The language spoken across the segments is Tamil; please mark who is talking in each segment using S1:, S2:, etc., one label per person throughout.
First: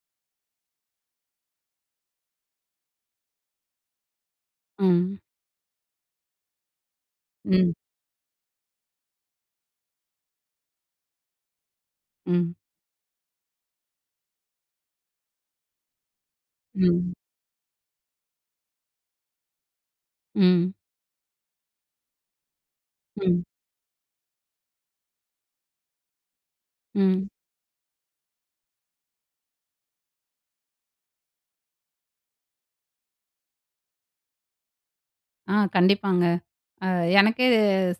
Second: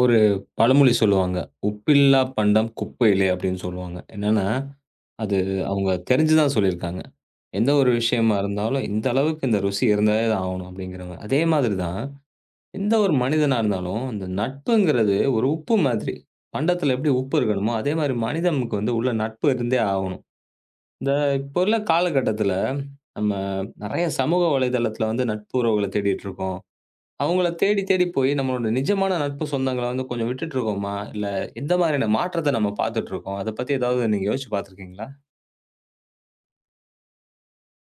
S1: ஒரு பழமொழி சொல்லுவாங்க. "உப்பில்லா பண்டம் குப்பையிலே" அப்படின்னு சொல்லுவாங்க. என்னன்னா,
S2: ஆ. ம்,
S1: அது அவங்க தெரிஞ்சு தான் சொல்லியிருக்காங்க. எந்த
S2: ம்,
S1: ஒரு விஷயமா இருந்தாலும், இந்த அளவுக்கு இந்த ருசி இருந்தாலே தான் ஆகணும் அப்படிங்கிறவங்க. அதே மாதிரி தான்,
S2: ம்,
S1: எந்த ஒரு மனிதனா இருந்தாலும், இந்த நட்புங்கிறது ஒரு உப்பு மாதிரி. பண்டத்தில
S2: ம்,
S1: எப்படி உப்பு இருக்கணுமோ, அதே மாதிரி மனிதனுக்கு வந்து உள்ள நட்பு இருந்தே ஆகணும். இந்த இப்போ உள்ள காலகட்டத்தில, நம்ம
S2: ம்,
S1: நெறைய சமூக வலைதளத்தில வந்து நட்புறவுகள தேடிட்டு இருக்கோம்.
S2: ம்.
S1: அவங்கள தேடி, தேடி போய் நம்மளோட நிஜமான நட்பு சொந்தங்கள வந்து கொஞ்சம் விட்டுட்டுருக்கோமா? இல்ல எந்த மாதிரியான மாற்றத்த நம்ம பார்த்துட்டுருக்கோம்? அத பத்தி ஏதாவது நீங்க யோசிச்சு பார்த்துருக்கீங்களா?
S2: ஆ கண்டிப்பாங்க. அ எனக்கே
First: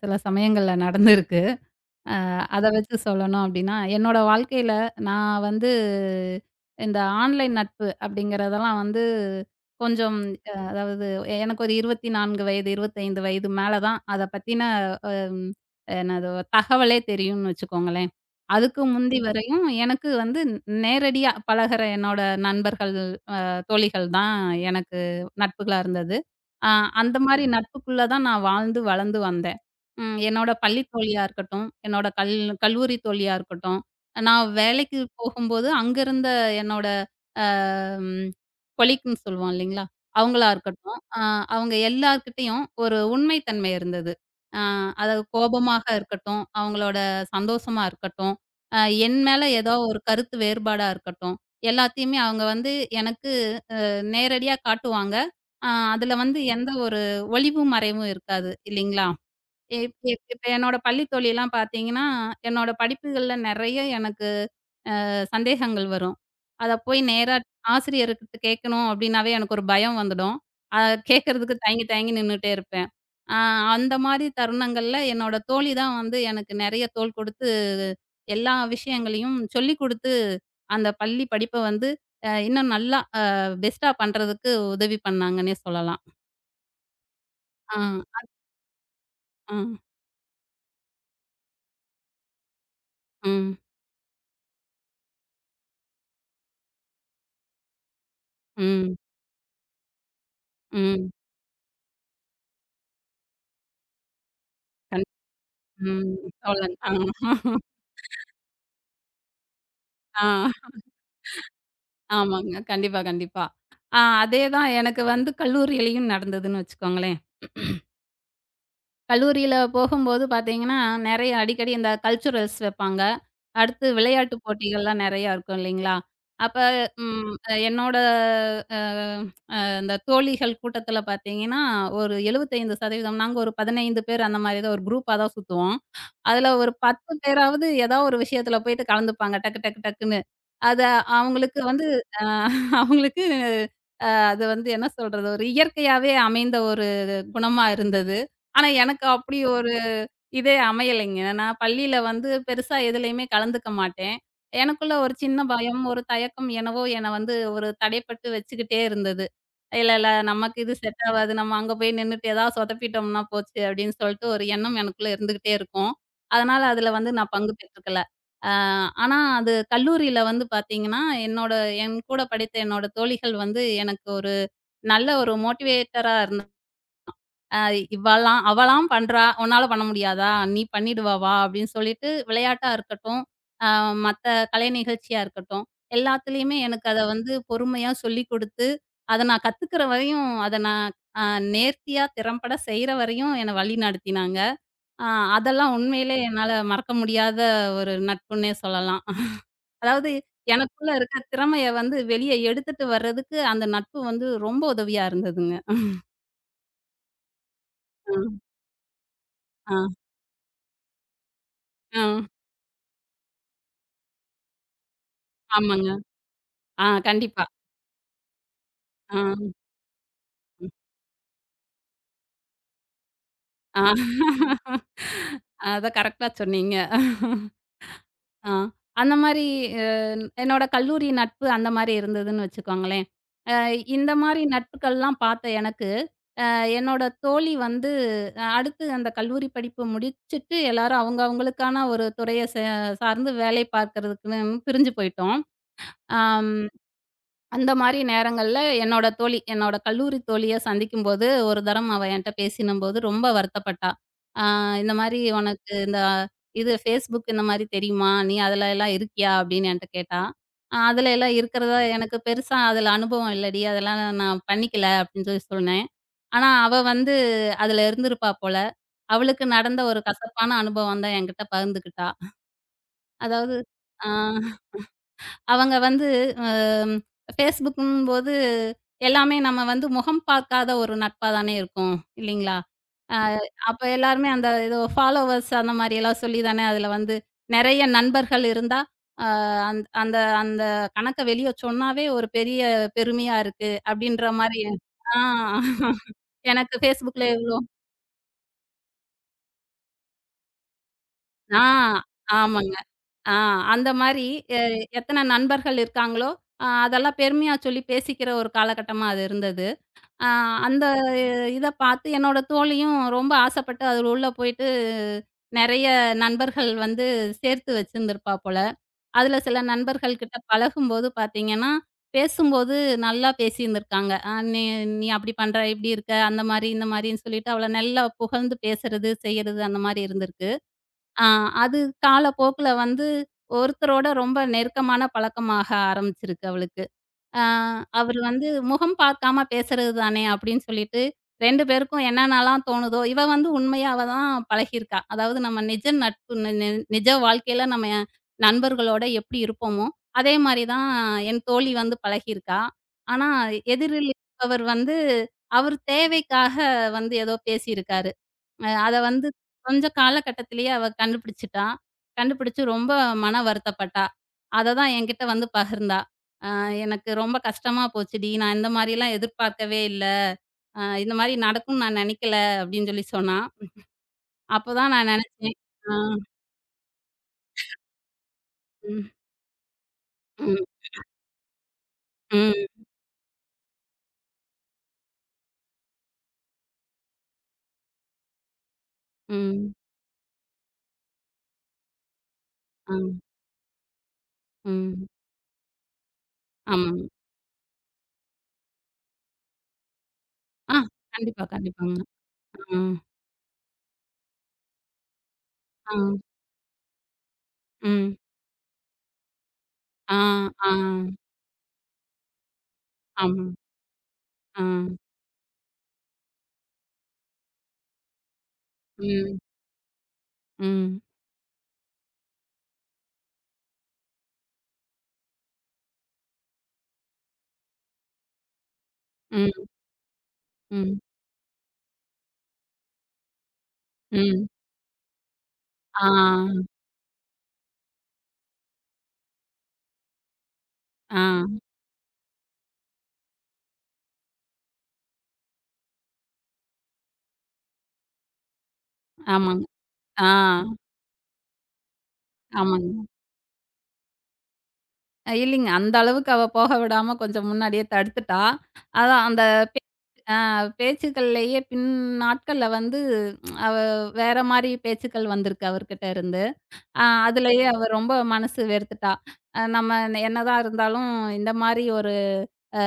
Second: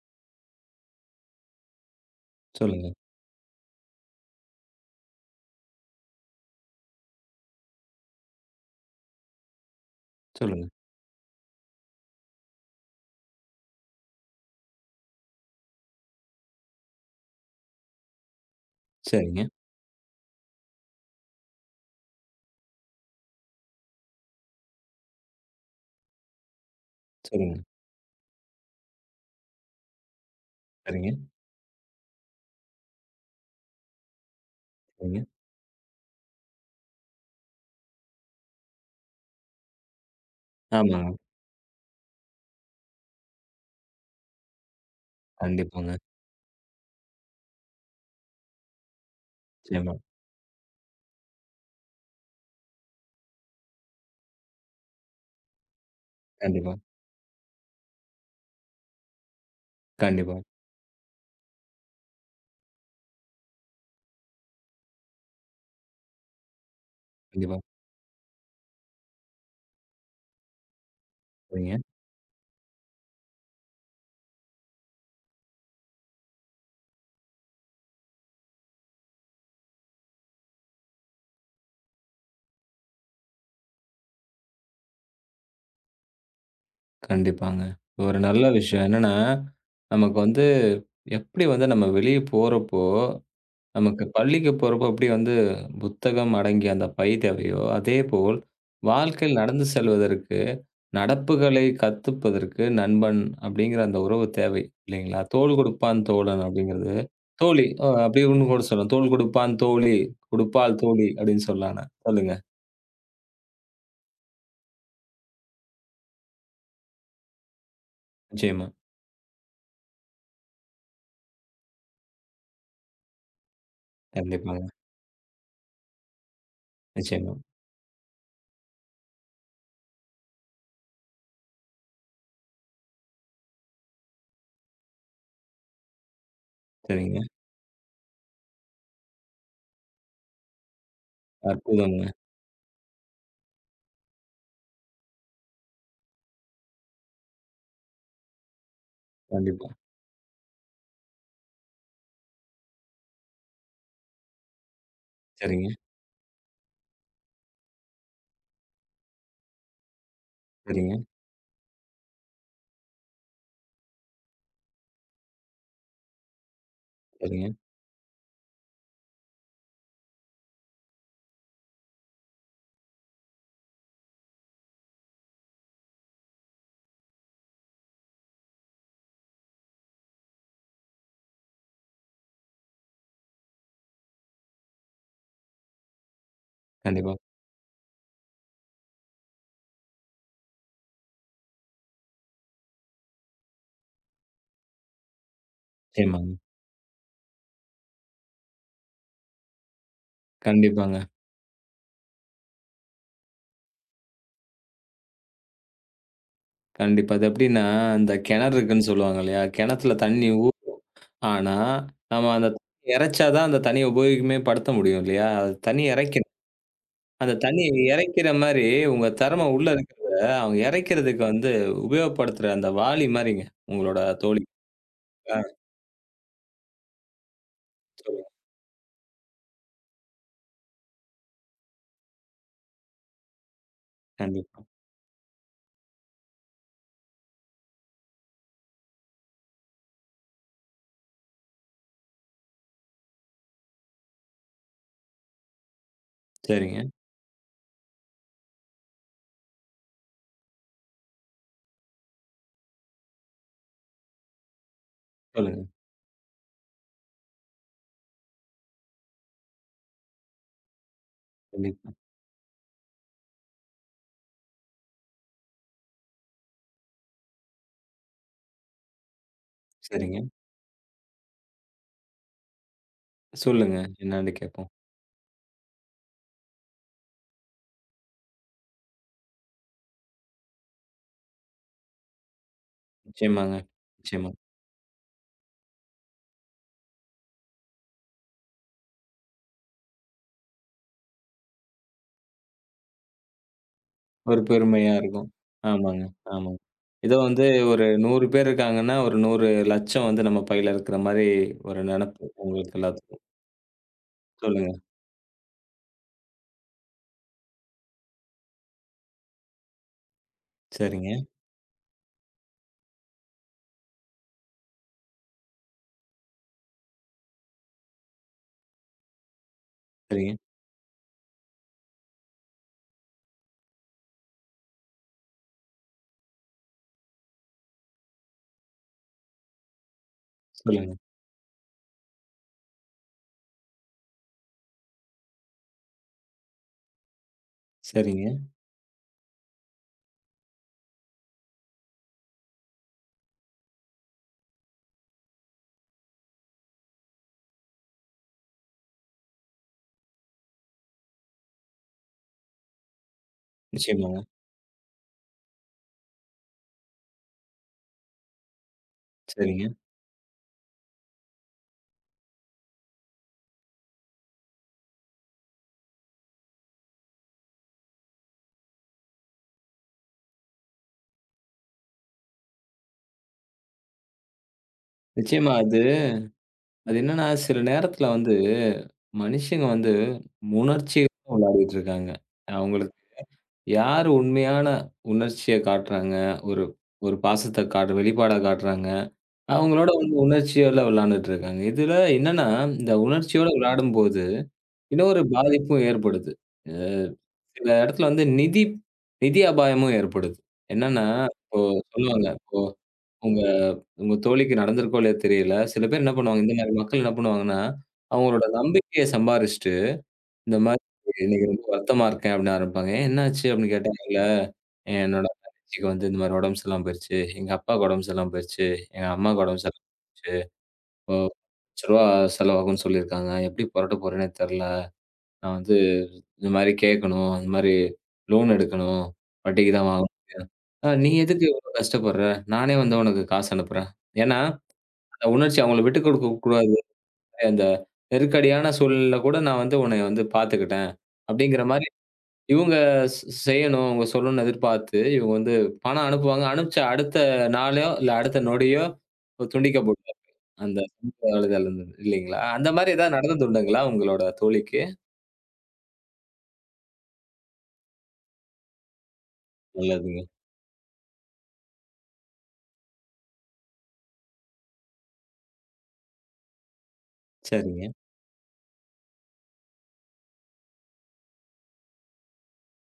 S2: சில சமயங்கள்ல நடந்திருக்கு. அ அத
S1: சொல்லுங்க,
S2: வச்சு சொல்லணும் அப்டின்னா, என்னோட வாழ்க்கையில நான் வந்து இந்த ஆன்லைன் நட்பு அப்டிங்கிறதெல்லாம் வந்து கொஞ்சம்
S1: சொல்லுங்க.
S2: அதாவது எனக்கு ஒரு 24 வயது, 25 வயது மேல தான் அத பத்தின அம் என்னது தகவலே தெரியும்னு வச்சுக்கோங்களேன். அதுக்கு முந்தி
S1: சரிங்க,
S2: வரையும் எனக்கு வந்து நேரடியா பழகுற என்னோட நண்பர்கள் தோழிகள் தான் எனக்கு நட்புகளா இருந்தது. அ அந்த மாரி சரிங்க.
S1: சொல்லுங்க.
S2: நட்புக்குள்ள தான் நான் வாழ்ந்து வளர்ந்து வந்தேன். ம் என்னோட பள்ளி
S1: சரிங்க,
S2: தோழியா இருக்கட்டும், என்னோட கல்லூரி தோழியா இருக்கட்டும், நான் வேலைக்கு
S1: சரிங்க.
S2: போகும்போது அங்க இருந்த என்னோட அ ம் கொலீக்ன்னு சொல்லுவோம் இல்லைங்களா? அவங்களா இருக்கட்டும்,
S1: ஆமாங்க.
S2: அவங்க எல்லார்கிட்டயும் ஒரு உண்மை தன்மை இருந்தது. அ அதாவது கோபமாக
S1: கண்டிப்பாங்க.
S2: இருக்கட்டும், அவங்களோட சந்தோஷமா இருக்கட்டும், அ என் மேல ஏதோ
S1: நிச்சயமா.
S2: ஒரு கருத்து வேறுபாடா இருக்கட்டும், எல்லாத்தையுமே அவங்க வந்து எனக்கு நேரடியா காட்டுவாங்க. அதுல வந்து எந்த
S1: கண்டிப்பா,
S2: ஒரு ஒளிவும், மறைவும் இருக்காது இல்லீங்களா? இப் இப்
S1: கண்டிப்பா,
S2: இப்ப என்னோட பள்ளி தோழிலாம் பார்த்தீங்கன்னா, என்னோட படிப்புகள்ல நெறைய எனக்கு சந்தேகங்கள் வரும். அத போய் நேரா
S1: கண்டிப்பா.
S2: ஆசிரியர்கிட்ட கேட்கணும் அப்டின்னாவே எனக்கு ஒரு பயம் வந்துடும். அத கேட்கறதுக்கு
S1: சரிங்க.
S2: தயங்கி தயங்கி நின்னுட்டே இருப்பேன். அ அந்த மாரி தருணங்கள்ல என்னோட தோழி தான் வந்து எனக்கு நெறைய தோள் கொடுத்து எல்லா விஷயங்களையும் சொல்லிக் குடுத்து, அந்த பள்ளி படிப்ப வந்து இன்னும் நல்லா பெஸ்ட்டா பண்றதுக்கு உதவி பண்ணாங்கன்னே சொல்லலாம்.
S1: கண்டிப்பாங்க.
S2: ஆ,
S1: ஒரு நல்ல விஷயம். என்னன்னா,
S2: ஆ,
S1: நமக்கு வந்து எப்படி வந்து நம்ம வெளிய போறப்போ
S2: ம்,
S1: நமக்கு பள்ளிக்கு போறப்போ எப்படி வந்து புத்தகம் அடங்கிய அந்த பை தேவையோ, அதேபோல்
S2: ம்,
S1: வாழ்க்கையில் நடந்து செல்வதற்கு,
S2: ம்,
S1: நடப்புகளை கத்துப்பதற்கு நண்பன் அப்படிங்கிற அந்த உறவு தேவை
S2: கண்
S1: இல்லைங்களா? தோள் கொடுப்பான்
S2: ம்.
S1: தோழன்
S2: தோழன். ஆ,
S1: அப்படிங்கிறது தோழி அ அப்படி இன்னும் கூட சொல்லலாம். தோள் கொடுப்பான் தோழி,
S2: ஆ.
S1: கொடுப்பாள் தோழி அப்படின்னு சொல்லலாம். சொல்லுங்க.
S2: ஆமாங்க. கண்டிப்பா, கண்டிப்பா. ஆ அதே தான் எனக்கு வந்து கல்லூரியிலயும் நடந்ததுன்னு வச்சுக்கோங்களேன்.
S1: நிச்சயமா.
S2: கல்லூரியில போகும்போது பார்த்தீங்கன்னா, நெறைய அடிக்கடி இந்த கல்ச்சுரல்ஸ் வைப்பாங்க. அடுத்து விளையாட்டு
S1: கண்டிப்பாங்க.
S2: போட்டிகள்லாம் நெறையா இருக்கும் இல்லைங்களா? அப்ப ம்
S1: நிச்சயமா.
S2: என்னோட அ இந்த தோழிகள் கூட்டத்தில பார்த்தீங்கன்னா, ஒரு 75% நாங்க ஒரு 15 பேர் அந்த மாரி தான் ஒரு குரூப்பா தான் சுத்துவோம். அதுல ஒரு 10
S1: சரிங்க.
S2: பேராவது ஏதாவது ஒரு விஷயத்துல போயிட்டு கலந்துப்பாங்க. டக்கு டக்கு டக்குன்னு. அத அவங்களுக்கு வந்து
S1: அற்புதங்க.
S2: அ அவங்களுக்கு அது வந்து என்ன சொல்றது? ஒரு இயற்கையாவே அமைந்த ஒரு குணமா இருந்தது. ஆனா எனக்கு அப்படி
S1: கண்டிப்பா.
S2: ஒரு இதே அமையலைங்க. நான் பள்ளியில வந்து பெருசா எதுலயுமே கலந்துக்க மாட்டேன். எனக்குள்ள ஒரு சின்ன
S1: சரிங்க,
S2: பயம், ஒரு தயக்கம் என்னவோ என்ன வந்து ஒரு தடைப்பட்டு வச்சுக்கிட்டே இருந்தது. இல்ல, இல்ல. நமக்கு இது
S1: சரிங்க,
S2: செட் ஆவாது. நம்ம அங்க போய் நின்னுட்டு ஏதாவது சொதப்பிட்டோம்னா போச்சு அப்படின்னு சொல்லிட்டு ஒரு எண்ணம் எனக்குள்ள இருந்துகிட்டே இருக்கும். அதனால அதுல வந்து நான்
S1: சரிங்க.
S2: பங்கு பெற்றுக்கல. அ ஆனா அது கல்லூரியில வந்து பார்த்தீங்கன்னா, என்னோட என் கூட படித்த என்னோட தோழிகள் வந்து எனக்கு ஒரு நல்ல ஒரு மோட்டிவேட்டரா இருந்தாங்க. அ இவளாம் அவளாம் பண்றா! உன்னால பண்ண முடியாதா? நீ பண்ணிடுவா வா! அப்படின்னு சொல்லிட்டு விளையாட்டா இருக்கட்டும், அ மத்த கலை நிகழ்ச்சியா இருக்கட்டும், எல்லாத்துலயுமே எனக்கு அத
S1: கண்டிப்பா.
S2: வந்து பொறுமையா சொல்லிக் குடுத்து, அத நான் கத்துக்கிற வரையும், அத நான் அ நேர்த்தியா திறம்பட செய்ற வரையும் என்ன வழி நடத்தினாங்க. அ அதெல்லாம் உண்மையிலே
S1: நிச்சயமாங்க.
S2: என்னால மறக்க முடியாத ஒரு நட்புன்னே சொல்லலாம். அதாவது எனக்குள்ள
S1: கண்டிப்பாங்க.
S2: இருக்க திறமைய வந்து வெளிய எடுத்துட்டு வர்றதுக்கு அந்த நட்பு வந்து ரொம்ப உதவியா இருந்ததுங்க.
S1: கண்டிப்பா. அது எப்படின்னா, அந்த
S2: அ,
S1: கிணறு இருக்குன்னு சொல்லுவாங்க இல்லையா?
S2: அ,
S1: கிணத்துல தண்ணி ஊ ஆனா,
S2: அ.
S1: நம்ம அந்த தண்ணி இறைச்சா தான் அந்த தண்ணிய உபயோகமே படுத்த முடியும் இல்லையா? அது தண்ணி
S2: ஆமாங்க.
S1: இறைக்கணும்.
S2: ஆ,
S1: அந்த
S2: கண்டிப்பா.
S1: தண்ணிய இறைக்கிற மாரி, உங்க திறமை
S2: ஆ,
S1: உள்ள இருக்கிறத, அவங்க இறைக்கிறதுக்கு வந்து உபயோகப்படுத்துற அந்த வாளி மாரிங்க.
S2: ஆ.
S1: உங்களோட தோழி. ஆ
S2: அதான் கரெக்ட்டா சொன்னீங்க.
S1: சொல்லுங்க.
S2: ஆ. அந்த மாரி அ என்னோட கல்லூரி நட்பு அந்த மாரி இருந்ததுன்னு வச்சுக்கோங்களேன். அ இந்த மாரி
S1: கண்டிப்பா.
S2: நட்புகள்லாம் பார்த்த எனக்கு, அ என்னோட தோழி வந்து அடுத்து அந்த கல்லூரி படிப்பு முடிச்சுட்டு எல்லாரும் அவங்க அவங்களுக்கான ஒரு துறைய சார்ந்து வேலை பார்க்கறதுக்குன்னு பிரிஞ்சு போயிட்டோம். ஆம்.
S1: சரிங்க.
S2: அந்த மாரி நேரங்கள்ல என்னோட தோழி, என்னோட கல்லூரி தோழிய சந்திக்கும்போது, ஒரு தரம் அவ என்ட்ட பேசினம்போது ரொம்ப வருத்தப்பட்டா. "ஆ இந்த மாரி
S1: சொல்லுங்க.
S2: உனக்கு இந்த இது Facebook இந்த மாரி தெரியுமா? நீ அதுல எல்லாம் இருக்கியா?" அப்படின்னு என்ட்ட கேட்டா. அதுல எல்லாம் இருக்கிறதா
S1: கண்டிப்பா.
S2: எனக்கு பெருசா அதுல அனுபவம் இல்லடி. அதெல்லாம் நான் பண்ணிக்கல" அப்படின்னு சொல்லி சொன்னேன். ஆனா அவ வந்து அதுல இருந்திருப்பா போல. அவளுக்கு நடந்த ஒரு
S1: சரிங்க.
S2: கசப்பான அனுபவம் தான் என்கிட்ட பகிர்ந்துக்கிட்டா. அதாவது
S1: சொல்லுங்க.
S2: ஆ.
S1: என்னான்னு கேட்போம்.
S2: அவங்க வந்து அம், Facebookங்கும்போது எல்லாமே நம்ம வந்து முகம் பார்க்காத ஒரு நட்பா தானே இருக்கும். இல்லீங்களா? அ
S1: நிச்சயமாங்க.
S2: அப்ப எல்லாருமே
S1: நிச்சயமா.
S2: அந்த ஏதோ ஃபாலோவர்ஸ் அந்த மாரியெல்லாம் சொல்லி தானே அதுல வந்து நெறைய நண்பர்கள் இருந்தா, அ அந் அந்த அந்த கணக்க வெளிய சொன்னாவே ஒரு பெரிய பெருமையா இருக்கு. அப்படின்ற
S1: ஒரு
S2: மாரி
S1: பெருமையா
S2: ஆ
S1: இருக்கும். ஆமாங்க, ஆமாங்க.
S2: எனக்கு
S1: ஏதோ
S2: Facebookல
S1: வந்து
S2: எவ்ளோ
S1: ஒரு 100 பேர் இருக்காங்கன்னா, ஒரு 100,00,000 வந்து நம்ம பையில இருக்கிற மாரி
S2: ஆ
S1: ஒரு நெனப்பு
S2: ஆமாங்க.
S1: உங்களுக்கு எல்லாத்துக்கும்.
S2: ஆ அந்த மாரி எ
S1: சொல்லுங்க.
S2: எத்தன நண்பர்கள் இருக்காங்களோ, அதெல்லாம் பெருமையா சொல்லி பேசிக்கிற ஒரு காலகட்டமா அது இருந்தது. ஆ அந்த
S1: சரிங்க,
S2: இத பார்த்து என்னோட தோழியும் ரொம்ப ஆசைப்பட்டு அதுல உள்ள போயிட்டு, நெறைய நண்பர்கள் வந்து சேர்த்து வச்சிருந்திருப்பா போல. அதுல சில நண்பர்கள் கிட்ட
S1: சரிங்க.
S2: பழகும்போது பார்த்தீங்கன்னா, பேசும்போது நல்லா பேசியிருந்திருக்காங்க. நீ நீ அப்படி பண்ற, இப்படி இருக்க, அந்த மாரி, இந்த மாரின்னு" சொல்லிட்டு அவள நல்லா புகழ்ந்து பேசுறது, செய்யறது அந்த மாரி இருந்திருக்கு.
S1: சொல்லுங்க.
S2: ஆ அது காலப்போக்குல வந்து ஒருத்தரோட ரொம்ப நெருக்கமான பழக்கமாக ஆரம்பிச்சிருக்கு அவளுக்கு. ஆ அவரு
S1: சரிங்க.
S2: வந்து முகம் பார்க்காம பேசுறது தானே அப்படின்னு சொல்லிட்டு 2 பேருக்கும் என்னென்னலாம் தோணுதோ, இவ வந்து உண்மையாவ தான் பழகியிருக்கா. அதாவது நம்ம நிஜ நட்பு நி நி நிஜ வாழ்க்கையில நம்ம நண்பர்களோட எப்படி இருப்போமோ, அதே மாரி தான் என் தோழி வந்து பழகியிருக்கா. ஆனா எதிரில்
S1: நிச்சயமாங்க.
S2: இருப்பவர் வந்து அவர் தேவைக்காக வந்து ஏதோ பேசியிருக்காரு. அத வந்து
S1: சரிங்க.
S2: கொஞ்ச காலகட்டத்திலேயே அவ கண்டுபிடிச்சுட்டா. கண்டுபிடிச்சு ரொம்ப மன வருத்தப்பட்டா. அத தான் என்கிட்ட வந்து பகிர்ந்தா. எனக்கு ரொம்ப கஷ்டமா போச்சுடி. நான் இந்த மாரிலாம் எதிர்பார்க்கவே இல்ல. இந்த மாரி நடக்கும்னு நான் நெனைக்கல அப்டின்னு சொல்லி சொன்னா. அப்பதான் நான்
S1: நிச்சயமா
S2: நெனச்சேன்.
S1: அது
S2: ஆ,
S1: அது என்னன்னா, சில நேரத்துல வந்து
S2: ம்,
S1: மனுஷங்க வந்து
S2: ம்,
S1: உணர்ச்சியோட விளையாடிட்டு இருக்காங்க.
S2: ம்,
S1: அவங்களுக்கு யார் உண்மையான உணர்ச்சிய காட்டுறாங்க, ஒரு ஒரு பாசத்த காட்டு வெளிப்பாடா காட்டுறாங்க.
S2: ம்,
S1: அவங்களோட அவங்க உணர்ச்சியோட விளையாண்டுட்டு இருக்காங்க. இதுல என்னன்னா,
S2: ஆ,
S1: இந்த உணர்ச்சியோட விளையாடும்போது,
S2: ம்.
S1: இன்னொரு பாதிப்பும் ஏற்படுது. அ
S2: ஆமாங்க.
S1: சில இடத்துல வந்து நிதி நிதி அபாயமும் ஏற்படுது.
S2: ஆ,
S1: என்னன்னா,
S2: கண்டிப்பா,
S1: இப்போ
S2: கண்டிப்பாங்க.
S1: சொல்லுவாங்க, இப்போ
S2: ஆ,
S1: உங்க உங்க தோழிக்கு நடந்திருக்கோ இல்லையோ தெரியல. சில
S2: ஆ,
S1: பேர் என்ன பண்ணுவாங்க, இந்த மாரி மக்கள் என்ன பண்ணுவாங்கன்னா,
S2: ம்.
S1: அவங்களோட நம்பிக்கைய சம்பாரிச்சுட்டு,
S2: ஆ,
S1: இந்த
S2: ஆ,
S1: மாரி "இன்னைக்கு ரொம்ப வருத்தமா இருக்கேன்" அப்படின்னு ஆரம்பிப்பாங்க. "ஏன்
S2: ஆமா.
S1: என்னாச்சு?" அப்படின்னு கேட்டா, "இல்ல
S2: ஆ,
S1: என்னோட தங்கச்சிக்கு வந்து இந்த மாரி உடம்பு சரியில்லாம போயிருச்சு. எங்க அப்பாவுக்கு உடம்பு சரியில்லாம போயிருச்சு. எங்க
S2: ம்,
S1: அம்மாவுக்கு உடம்பு சரியில்லாம போயிருச்சு."
S2: ம்,
S1: ஓ! ரூ. 1000 செலவாகும்ன்னு சொல்லியிருக்காங்க. எப்படி புரட்ட போறேன்னே தெரியல. நான் வந்து இந்த மாரி கேட்கணும். இந்த மாரி லோன் எடுக்கணும்.
S2: ம்,
S1: வட்டிக்கு தான் வாங்கணும். "அ
S2: ம்,
S1: நீ எதுக்கு இவ்வளோ கஷ்டப்படுற? நானே வந்து உனக்கு காசு அனுப்புறேன்." ஏன்னா,
S2: ம்.
S1: அந்த உணர்ச்சி அவங்கள
S2: ஆ,
S1: விட்டுக் கொடுக்கக் கூடாது. அந்த நெருக்கடியான சூழல்ல கூட நான் வந்து உன்னைய வந்து பார்த்துக்கிட்டேன்.
S2: ஆ,
S1: அப்படிங்கிற மாரி இவங்க ஸ் செய்யணும், அவங்க சொல்லணும்னு எதிர்பார்த்து, இவங்க வந்து பணம் அனுப்புவாங்க. அனுப்பிச்ச அடுத்த நாளோ, இல்ல அடுத்த நொடியோ
S2: ஆமாங்க.
S1: துண்டிக்கப்படும்.
S2: ஆ,
S1: அந்த அழுதல் இருந்தது இல்லைங்களா? அந்த மாரி
S2: ஆமாங்க.
S1: ஏதாவது நடந்ததுண்டுங்களா உங்களோட தோழிக்கு?
S2: இல்லைங்க. அந்த அளவுக்கு அவ போக விடாம கொஞ்சம் முன்னாடியே தடுத்துட்டா. அதான் அந்த
S1: நல்லதுங்க.
S2: பேச்சுக்கள்லயே பின் நாட்கள்ல வந்து அவ வேற மாரி பேச்சுக்கள் வந்திருக்கு அவர்கிட்ட இருந்து. அதுலயே
S1: சரிங்க.
S2: அவ ரொம்ப மனசு வேர்த்துட்டா. நம்ம என்னதான் இருந்தாலும் இந்த மாரி ஒரு அ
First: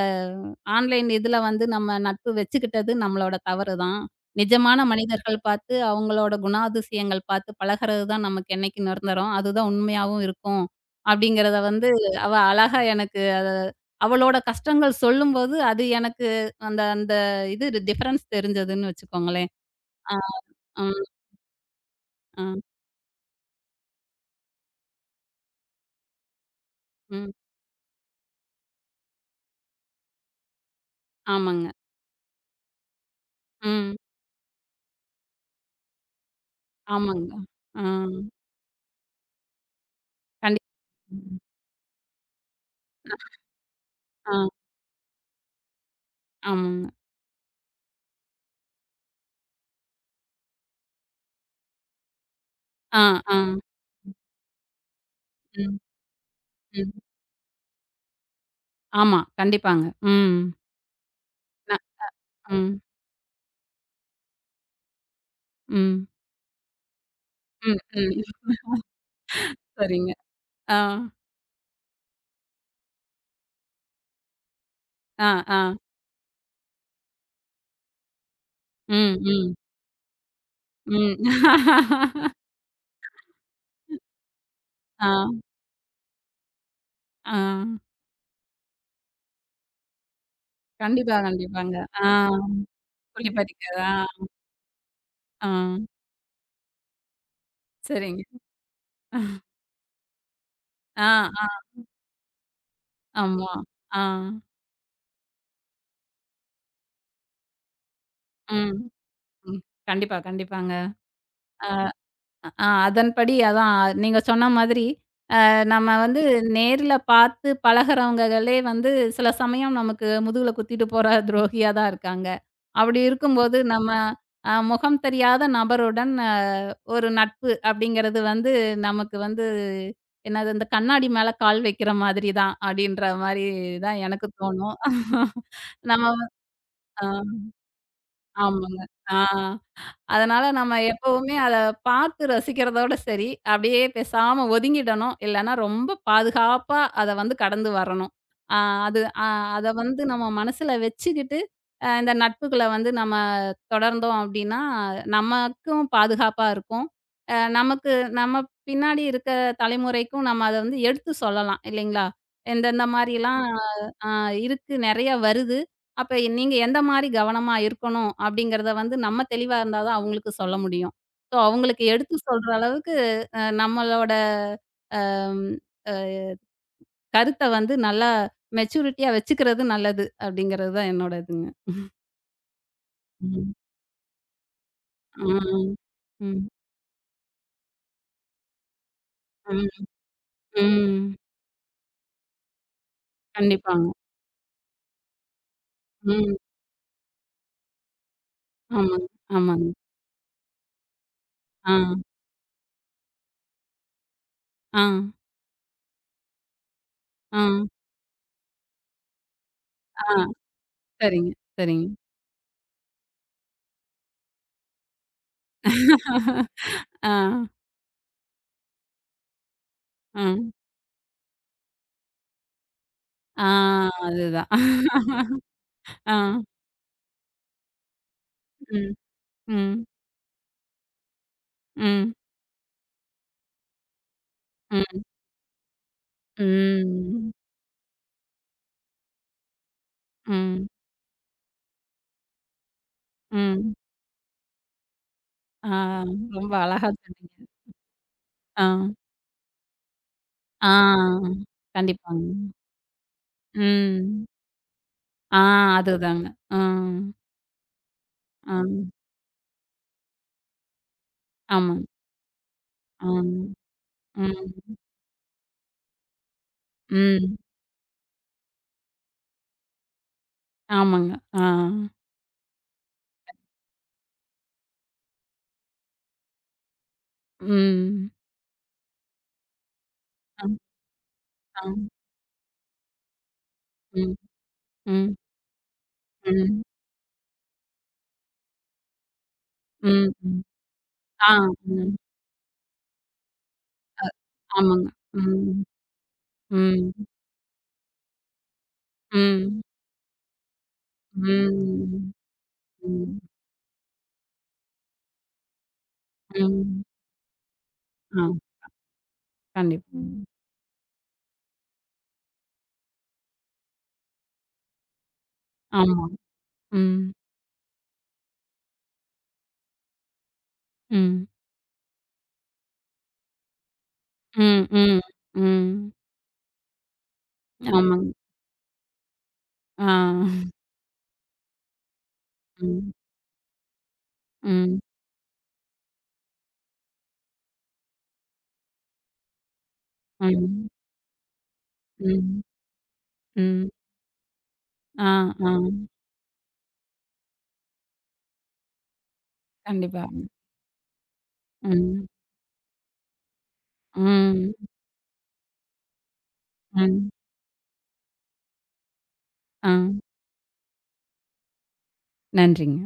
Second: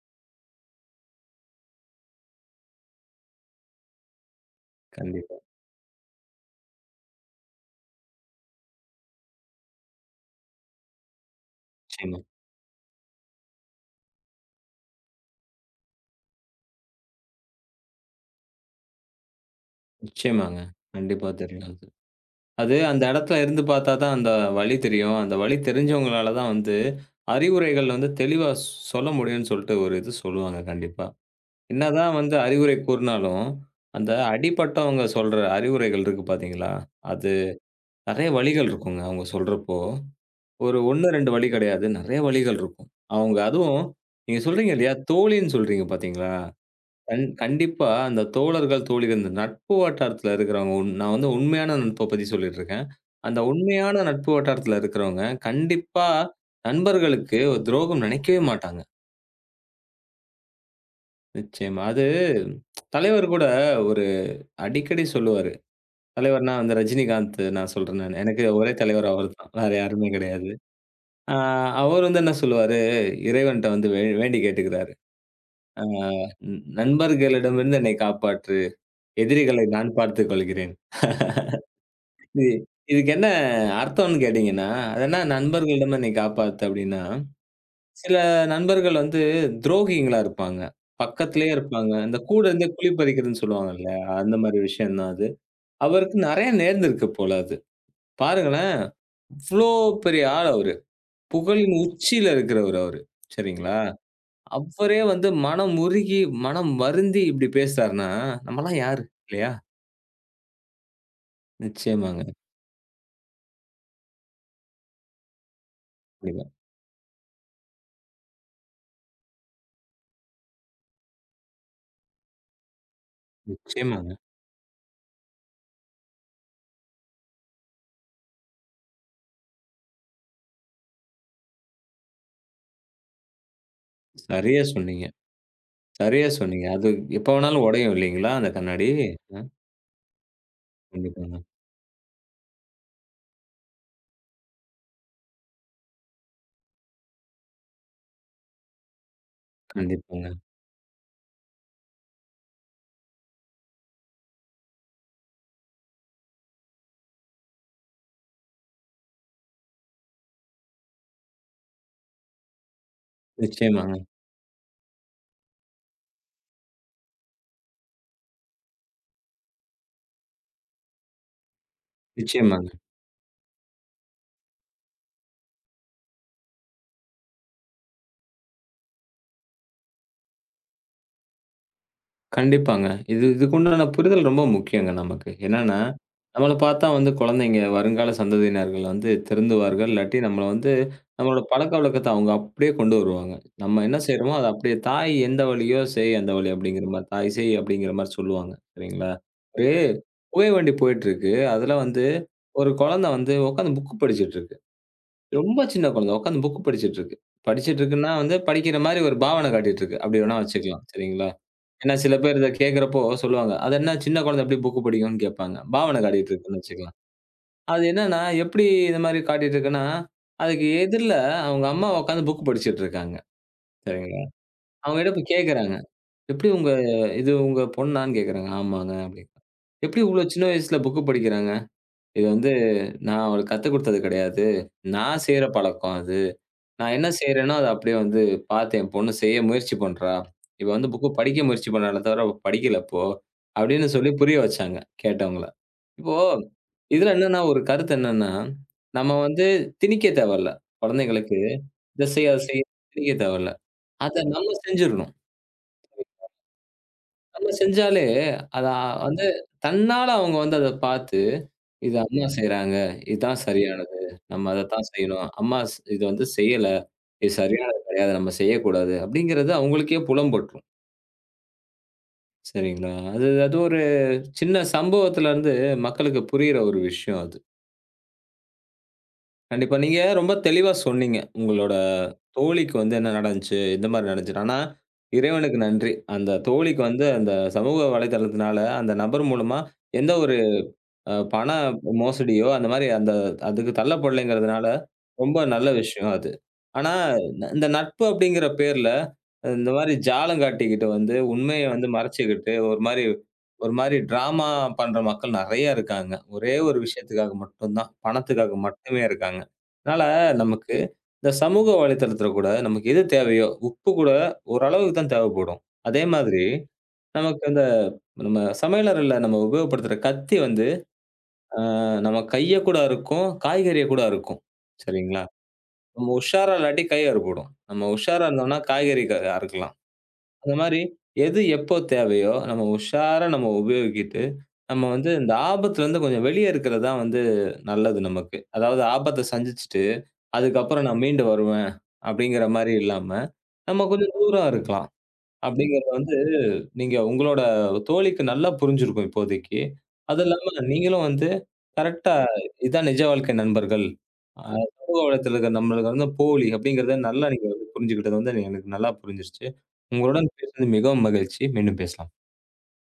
S2: ஆன்லைன் இதுல வந்து நம்ம நட்பு வச்சுக்கிட்டது நம்மளோட தவறு தான். நிஜமான
S1: கண்டிப்பா.
S2: மனிதர்கள் பார்த்து, அவங்களோட குணாதிசயங்கள் பார்த்து பழகுறது தான் நமக்கு என்னைக்கும் நிரந்தரம். அதுதான் உண்மையாவும் இருக்கும். அப்படிங்கிறத வந்து
S1: நிச்சயமா.
S2: அவ அழகா எனக்கு அத அவளோட கஷ்டங்கள் சொல்லும்போது, அது எனக்கு அந்த அந்த இது டிஃபரன்ஸ் தெரிஞ்சதுன்னு வச்சுக்கோங்களேன். ஆ,
S1: நிச்சயமாங்க.
S2: ம்,
S1: கண்டிப்பா தெரியும் அது.
S2: ஆ,
S1: அது அந்த இடத்துல இருந்து பார்த்தா தான் அந்த வழி தெரியும். அந்த வழி தெரிஞ்சவங்களால தான் வந்து
S2: ம்.
S1: அறிவுரைகள் வந்து தெளிவா சொல்ல முடியும்னு சொல்லிட்டு ஒரு இது சொல்லுவாங்க கண்டிப்பா.
S2: ஆமாங்க.
S1: என்னதான் வந்து அறிவுரை கூறினாலும்,
S2: ம்.
S1: அந்த அடிபட்டவங்க சொல்ற அறிவுரைகள் இருக்கு பார்த்தீங்களா?
S2: ஆமாங்க.
S1: அது
S2: ஆ.
S1: நெறைய வழிகள் இருக்குங்க அவங்க சொல்றப்போ.
S2: கண்டிப்
S1: ஒரு 1, 2 வழி கிடையாது. நெறைய வழிகள் இருக்கும். அவங்க அதுவும்
S2: ஆ,
S1: நீங்க சொல்றீங்க இல்லையா? தோழின்னு சொல்றீங்க பார்த்தீங்களா?
S2: ஆமாங்க.
S1: கண்டிப்பா அந்த தோழர்கள், தோழிகள் இந்த நட்பு வட்டாரத்தில இருக்கிறவங்க உண் நான் வந்து உண்மையான நட்ப பத்தி சொல்லிட்டு இருக்கேன்.
S2: ஆ, ஆ.
S1: அந்த உண்மையான நட்பு வட்டாரத்தில இருக்கிறவங்க
S2: ம்,
S1: கண்டிப்பா
S2: ம்.
S1: நண்பர்களுக்கு ஒரு துரோகம் நினைக்கவே மாட்டாங்க.
S2: ஆமா. கண்டிப்பாங்க. ம். ந
S1: நிச்சயமா. அது
S2: ம்,
S1: தலைவர் கூட ஒரு அடிக்கடி சொல்லுவாரு.
S2: ம்,
S1: தலைவர்னா வந்து ரஜினிகாந்த் நான்
S2: ம்,
S1: சொல்றேன் நானு.
S2: ம்.
S1: எனக்கு ஒரே தலைவர் அவர்தான். வேற யாருமே
S2: சரிங்க.
S1: கிடையாது.
S2: ஆ,
S1: ஆ அவரு வந்து என்ன சொல்லுவாரு, இறைவன்ட்ட வந்து வேண்டிக் கேட்டுக்கிறாரு.
S2: ஆ, ஆ.
S1: ஆ நண்பர்களிடமிருந்து என்னை காப்பாற்று.
S2: ம், ம்,
S1: எதிரிகளை நான் பார்த்துக் கொள்கிறேன்."
S2: ம்.
S1: இது இதுக்கு என்ன அர்த்தம்னு கேட்டீங்கன்னா, அது
S2: ஆ,
S1: என்ன நண்பர்களிடம் என்னை காப்பாத்து அப்டின்னா,
S2: ஆ.
S1: சில நண்பர்கள் வந்து துரோகிங்களா இருப்பாங்க.
S2: கண்டிப்பா,
S1: பக்கத்திலேயே
S2: கண்டிப்பாங்க.
S1: இருப்பாங்க.
S2: ஆ
S1: இந்த கூட இருந்தே குழி
S2: குழி
S1: பறிக்கிறதுன்னு
S2: பறிக்க. ஆ,
S1: சொல்லுவாங்கல்ல, அந்த மாரி விஷயம் தான் அது.
S2: ஆ.
S1: அவருக்கு நெறைய நேர்ந்திருக்கு போல அது.
S2: சரிங்க.
S1: பாருங்களேன்,
S2: ஆ,
S1: இவ்ளோ பெரிய ஆள் அவரு.
S2: ஆ.
S1: புகழின் உச்சியில இருக்கிறவரு அவரு.
S2: ஆமா.
S1: சரிங்களா?
S2: ஆ.
S1: அவரே வந்து மனம் உருகி, மனம் வருந்தி இப்படி பேசுறாருன்னா,
S2: ம்,
S1: நம்மலாம் யாரு? இல்லையா?
S2: ம். கண்டிப்பா, கண்டிப்பாங்க. ஆ,
S1: நிச்சயமாங்க.
S2: ஆ அதன்படி அதான் நீங்க சொன்ன மாதிரி நம்ம வந்து
S1: கண்டிப்பா.
S2: நேர்ல பார்த்து பழகுறவங்களே வந்து சில சமயம் நமக்கு முதுகுல குத்திட்டு போற துரோகியா தான் இருக்காங்க. அப்படி இருக்கும்போது நம்ம
S1: நிச்சயமாங்க.
S2: முகம் தெரியாத நபருடன் ஒரு நட்பு அப்படிங்கிறது வந்து நமக்கு வந்து என்னது இந்த கண்ணாடி மேல கால் வைக்கிற மாதிரி தான் அப்படின்ற மாரி தான் எனக்கு
S1: சரியா
S2: தோணும்.
S1: சொன்னீங்க.
S2: நம்ம
S1: சரியா சொன்னீங்க. அது
S2: அ
S1: எப்ப வேணாலும் உடையும் இல்லைங்களா? அந்த
S2: ஆமாங்க.
S1: கண்ணாடி.
S2: ஆ.
S1: அ
S2: அதனால நம்ம எப்பவுமே
S1: கண்டிப்பாங்க.
S2: அத பார்த்து ரசிக்கிறதோட சரி, அப்படியே பேசாம ஒதுங்கிடணும். இல்லன்னா ரொம்ப பாதுகாப்பா அத வந்து கடந்து வரணும். ஆ அது அத வந்து நம்ம
S1: கண்டிப்பாங்க.
S2: மனசுல வச்சுக்கிட்டு, இந்த நட்புகள வந்து நம்ம தொடர்ந்தோம் அப்படின்னா, நமக்கும் பாதுகாப்பா இருக்கும். நமக்கு நம்ம பின்னாடி இருக்க தலைமுறைக்கும் நம்ம அத வந்து எடுத்து சொல்லலாம் இல்லைங்களா? இந்தந்த மாரிலாம்
S1: நிச்சயமாங்க.
S2: அ இருக்கு, நெறைய வருது. அப்ப நீங்க எந்த மாரி கவனமா இருக்கணும் அப்படிங்கிறத வந்து நம்ம தெளிவா இருந்தா தான் அவங்களுக்கு சொல்ல முடியும். ஸோ அவங்களுக்கு எடுத்து சொல்ற
S1: நிச்சயமாங்க.
S2: அளவுக்கு நம்மளோட ம் அ கருத்த வந்து நல்லா மெச்சூரிட்டியா வச்சுக்கிறது நல்லது அப்படிங்கிறது தான் என்னோட இதுங்க.
S1: கண்டிப்பாங்க. இது
S2: ம்.
S1: இதுக்குண்டான புரிதல் ரொம்ப முக்கியங்க நமக்கு.
S2: ம்.
S1: என்னன்னா,
S2: ம்.
S1: நம்மள பார்த்தா வந்து குழந்தைங்க, வருங்கால சந்ததியினர்கள் வந்து
S2: ம்.
S1: திருந்துவார்கள். இல்லாட்டி நம்மள வந்து
S2: ம்.
S1: நம்மளோட பழக்கவழக்கத்த அவங்க அப்படியே கொண்டு வருவாங்க. நம்ம
S2: கண்டிப்பாங்க.
S1: என்ன செய்றோமோ, அத அப்படியே "தாய் எந்த வழியோ செய் அந்த
S2: ம்.
S1: வழி" அப்படிங்கிற மாரி, "தாய் செய்" அப்படிங்கிற மாரி சொல்லுவாங்க.
S2: ஆமாங்க.
S1: சரிங்களா?
S2: ஆமாங்க.
S1: ஒரு புகை வண்டி போயிட்டுருக்கு.
S2: ஆ.
S1: அதுல வந்து ஒரு குழந்தை வந்து உட்காந்து புக் படிச்சுட்டு இருக்கு.
S2: ஆ.
S1: ரொம்ப சின்ன குழந்தை. உட்காந்து புக் படிச்சிட்டு இருக்கு.
S2: ஆ.
S1: படிச்சிட்டு இருக்குன்னா வந்து, படிக்கிற மாரி ஒரு பாவனை காட்டிட்டு இருக்கு.
S2: ஆ.
S1: அப்படி வேணா வச்சுக்கலாம். சரிங்களா?
S2: சரிங்க. சரிங்க.
S1: ஏன்னா சில பேர் இத கேட்கிறப்போ சொல்லுவாங்க. "அது என்ன சின்ன குழந்தை எப்படி புக் படிக்கும்னு?" கேட்பாங்க. பாவனை காட்டிட்டு இருக்குன்னு வச்சுக்கலாம்.
S2: ஆ.
S1: அது என்னன்னா, எப்படி இந்த மாரி காட்டிட்டு இருக்குன்னா,
S2: ஆ.
S1: அதுக்கு எதிர்ல அவங்க அம்மா உட்காந்து புக் படிச்சிட்டு இருக்காங்க.
S2: ஆ.
S1: சரிங்களா?
S2: அதுதான்.
S1: அவங்ககிட்ட போய் கேட்கறாங்க.
S2: ஆ.
S1: "எப்படி உங்க இது உங்க பொண்ணான்னு?" கேட்கறாங்க.
S2: ம்.
S1: "ஆமாங்க" அப்படின்னு.
S2: ம்.
S1: "எப்படி இவ்வளோ சின்ன வயசுல புக் படிக்கிறாங்க?"
S2: ம்.
S1: "இது வந்து நான் அவளுக்கு கத்துக் குடுத்தது கிடையாது.
S2: ம்.
S1: நான் செய்ற பழக்கம் அது." நான் என்ன
S2: ம்.
S1: செய்றேனோ, அத அப்படியே வந்து பார்த்து என் பொண்ணு செய்ய முயற்சி பண்றா.
S2: ம்.
S1: இவ வந்து புக்கு படிக்க முயற்சி பண்ணாளே தவிர, அவ படிக்கல அப்போ.
S2: ம்.
S1: அப்படின்னு சொல்லி புரிய வச்சாங்க, கேட்டவங்கள.
S2: ஆ
S1: இப்போ
S2: ரொம்ப அழகா
S1: இதுல என்னன்னா,
S2: சொன்னீங்க.
S1: ஒரு கருத்து என்னன்னா,
S2: ஆ.
S1: நம்ம வந்து திணிக்க தேவையில்ல.
S2: ஆ.
S1: குழந்தைங்களுக்கு இத
S2: கண்டிப்பாங்க.
S1: செய், அத செய் திணிக்க தேவையில்ல. அத
S2: ம்.
S1: நம்ம செஞ்சுரணும்.
S2: ஆ அதுதாங்க. ஆ.
S1: நம்ம செஞ்சாலே,
S2: ஆ.
S1: அத வந்து தன்னால அவங்க வந்து அத பார்த்து
S2: ஆமாங்க.
S1: இது அம்மா செய்றாங்க.
S2: ஆ.
S1: இதுதான் சரியானது. நம்ம
S2: ம்.
S1: அதத்தான் செய்யணும். அம்மா ஸ் இது வந்து செய்யல. இது
S2: ம்.
S1: சரியானது கிடையாது. நம்ம செய்யக்கூடாது. அப்படிங்கிறது அவங்களுக்கே புலம்பட்டுரும்.
S2: ஆமாங்க. ஆ.
S1: சரிங்களா? அது அது ஒரு சின்ன சம்பவத்திலருந்து மக்களுக்கு புரியிற ஒரு விஷயம் அது.
S2: ம்.
S1: கண்டிப்பா. நீங்க ரொம்ப
S2: அ,
S1: தெளிவா சொன்னீங்க.
S2: ஆ.
S1: உங்களோட தோழிக்கு வந்து என்ன நடந்துச்சு? எந்த மாரி
S2: ம்.
S1: நடந்துச்சு? ஆனா,
S2: ம்.
S1: இறைவனுக்கு நன்றி. அந்த
S2: ம்.
S1: தோழிக்கு வந்து அந்த சமூக வலைதளத்தினால அந்த நபர் மூலமா
S2: ம்.
S1: எந்த ஒரு
S2: ம்.
S1: அ
S2: ஆ.
S1: பண
S2: ம்.
S1: மோசடியோ, அந்த மாரி அந்த அதுக்கு
S2: அ
S1: தள்ளப்படலைங்கிறதுனால,
S2: ஆமாங்க.
S1: ரொம்ப
S2: ம்.
S1: நல்ல விஷயம் அது.
S2: ம்.
S1: ஆனா, இந்த நட்பு அப்படிங்கிற பேர்ல,
S2: ம்.
S1: இந்த மாரி ஜாலம் காட்டிக்கிட்டு வந்து, உண்மைய வந்து
S2: ம்.
S1: மறைச்சுக்கிட்டு, ஒரு மாரி
S2: ம்.
S1: ஒரு மாரி டிராமா பண்ற மக்கள் நெறைய இருக்காங்க. ஒரே ஒரு
S2: ம்.
S1: விஷயத்துக்காக மட்டும் தான்.
S2: ஆ.
S1: பணத்துக்காக மட்டுமே இருக்காங்க.
S2: கண்டிப்பா.
S1: அதனால நமக்கு இந்த சமூக வலைத்தளத்துல கூட நமக்கு எது தேவையோ, உப்பு கூட ஓரளவுக்கு தான் தேவைப்படும். அதே
S2: ஆமா.
S1: மாதிரி
S2: ம்.
S1: நமக்கு அந்த நம்ம சமையலறையில நம்ம உபயோகப்படுத்துற கத்தி வந்து
S2: ம்.
S1: ஆ நம்ம கைய கூட அறுக்கும், காய்கறிய கூட அறுக்கும்.
S2: ம், ம்,
S1: சரிங்களா?
S2: ம்.
S1: நம்ம உஷாரா இல்லாட்டி கை அறுபடும். நம்ம
S2: ஆமாங்க.
S1: உஷாரா இருந்தோம்னா காய்கறி க அறுக்கலாம்.
S2: ஆ.
S1: அந்த மாரி எது எப்போ தேவையோ, நம்ம
S2: ம்,
S1: உஷாரா நம்ம உபயோகித்து,
S2: ம்,
S1: நம்ம வந்து இந்த ஆபத்துலருந்து கொஞ்சம் வெளிய இருக்கிறது தான் வந்து நல்லது நமக்கு. அதாவது ஆபத்த சந்திச்சுட்டு,
S2: ம்,
S1: அதுக்கப்புறம் நான் மீண்டு வருவேன்,
S2: ம்,
S1: அப்படிங்கிற மாரி இல்லாம,
S2: ம்.
S1: நம்ம கொஞ்சம் தூரம் இருக்கலாம்.
S2: ஆ, ஆ.
S1: அப்படிங்கிறது வந்து நீங்க உங்களோட தோழிக்கு நல்லா புரிஞ்சிருக்கும் இப்போதைக்கு.
S2: கண்டிப்பா.
S1: அது இல்லாம நீங்களும் வந்து
S2: ம்,
S1: கரெக்ட்டா இதான் நிஜ வாழ்க்கை நண்பர்கள். அ
S2: ம்,
S1: சமூக வலைத்தளத்துல இருக்கிற நம்மளுக்கு வந்து போலி அப்படிங்கிறத
S2: ம்.
S1: நல்லா நீங்க வந்து புரிஞ்சுகிட்டது வந்து எனக்கு நல்லா புரிஞ்சிருச்சு.
S2: ஆ.
S1: உங்களுடன் பேசினது மிகவும் மகிழ்ச்சி. மீண்டும் பேசலாம்.
S2: நன்றிங்க.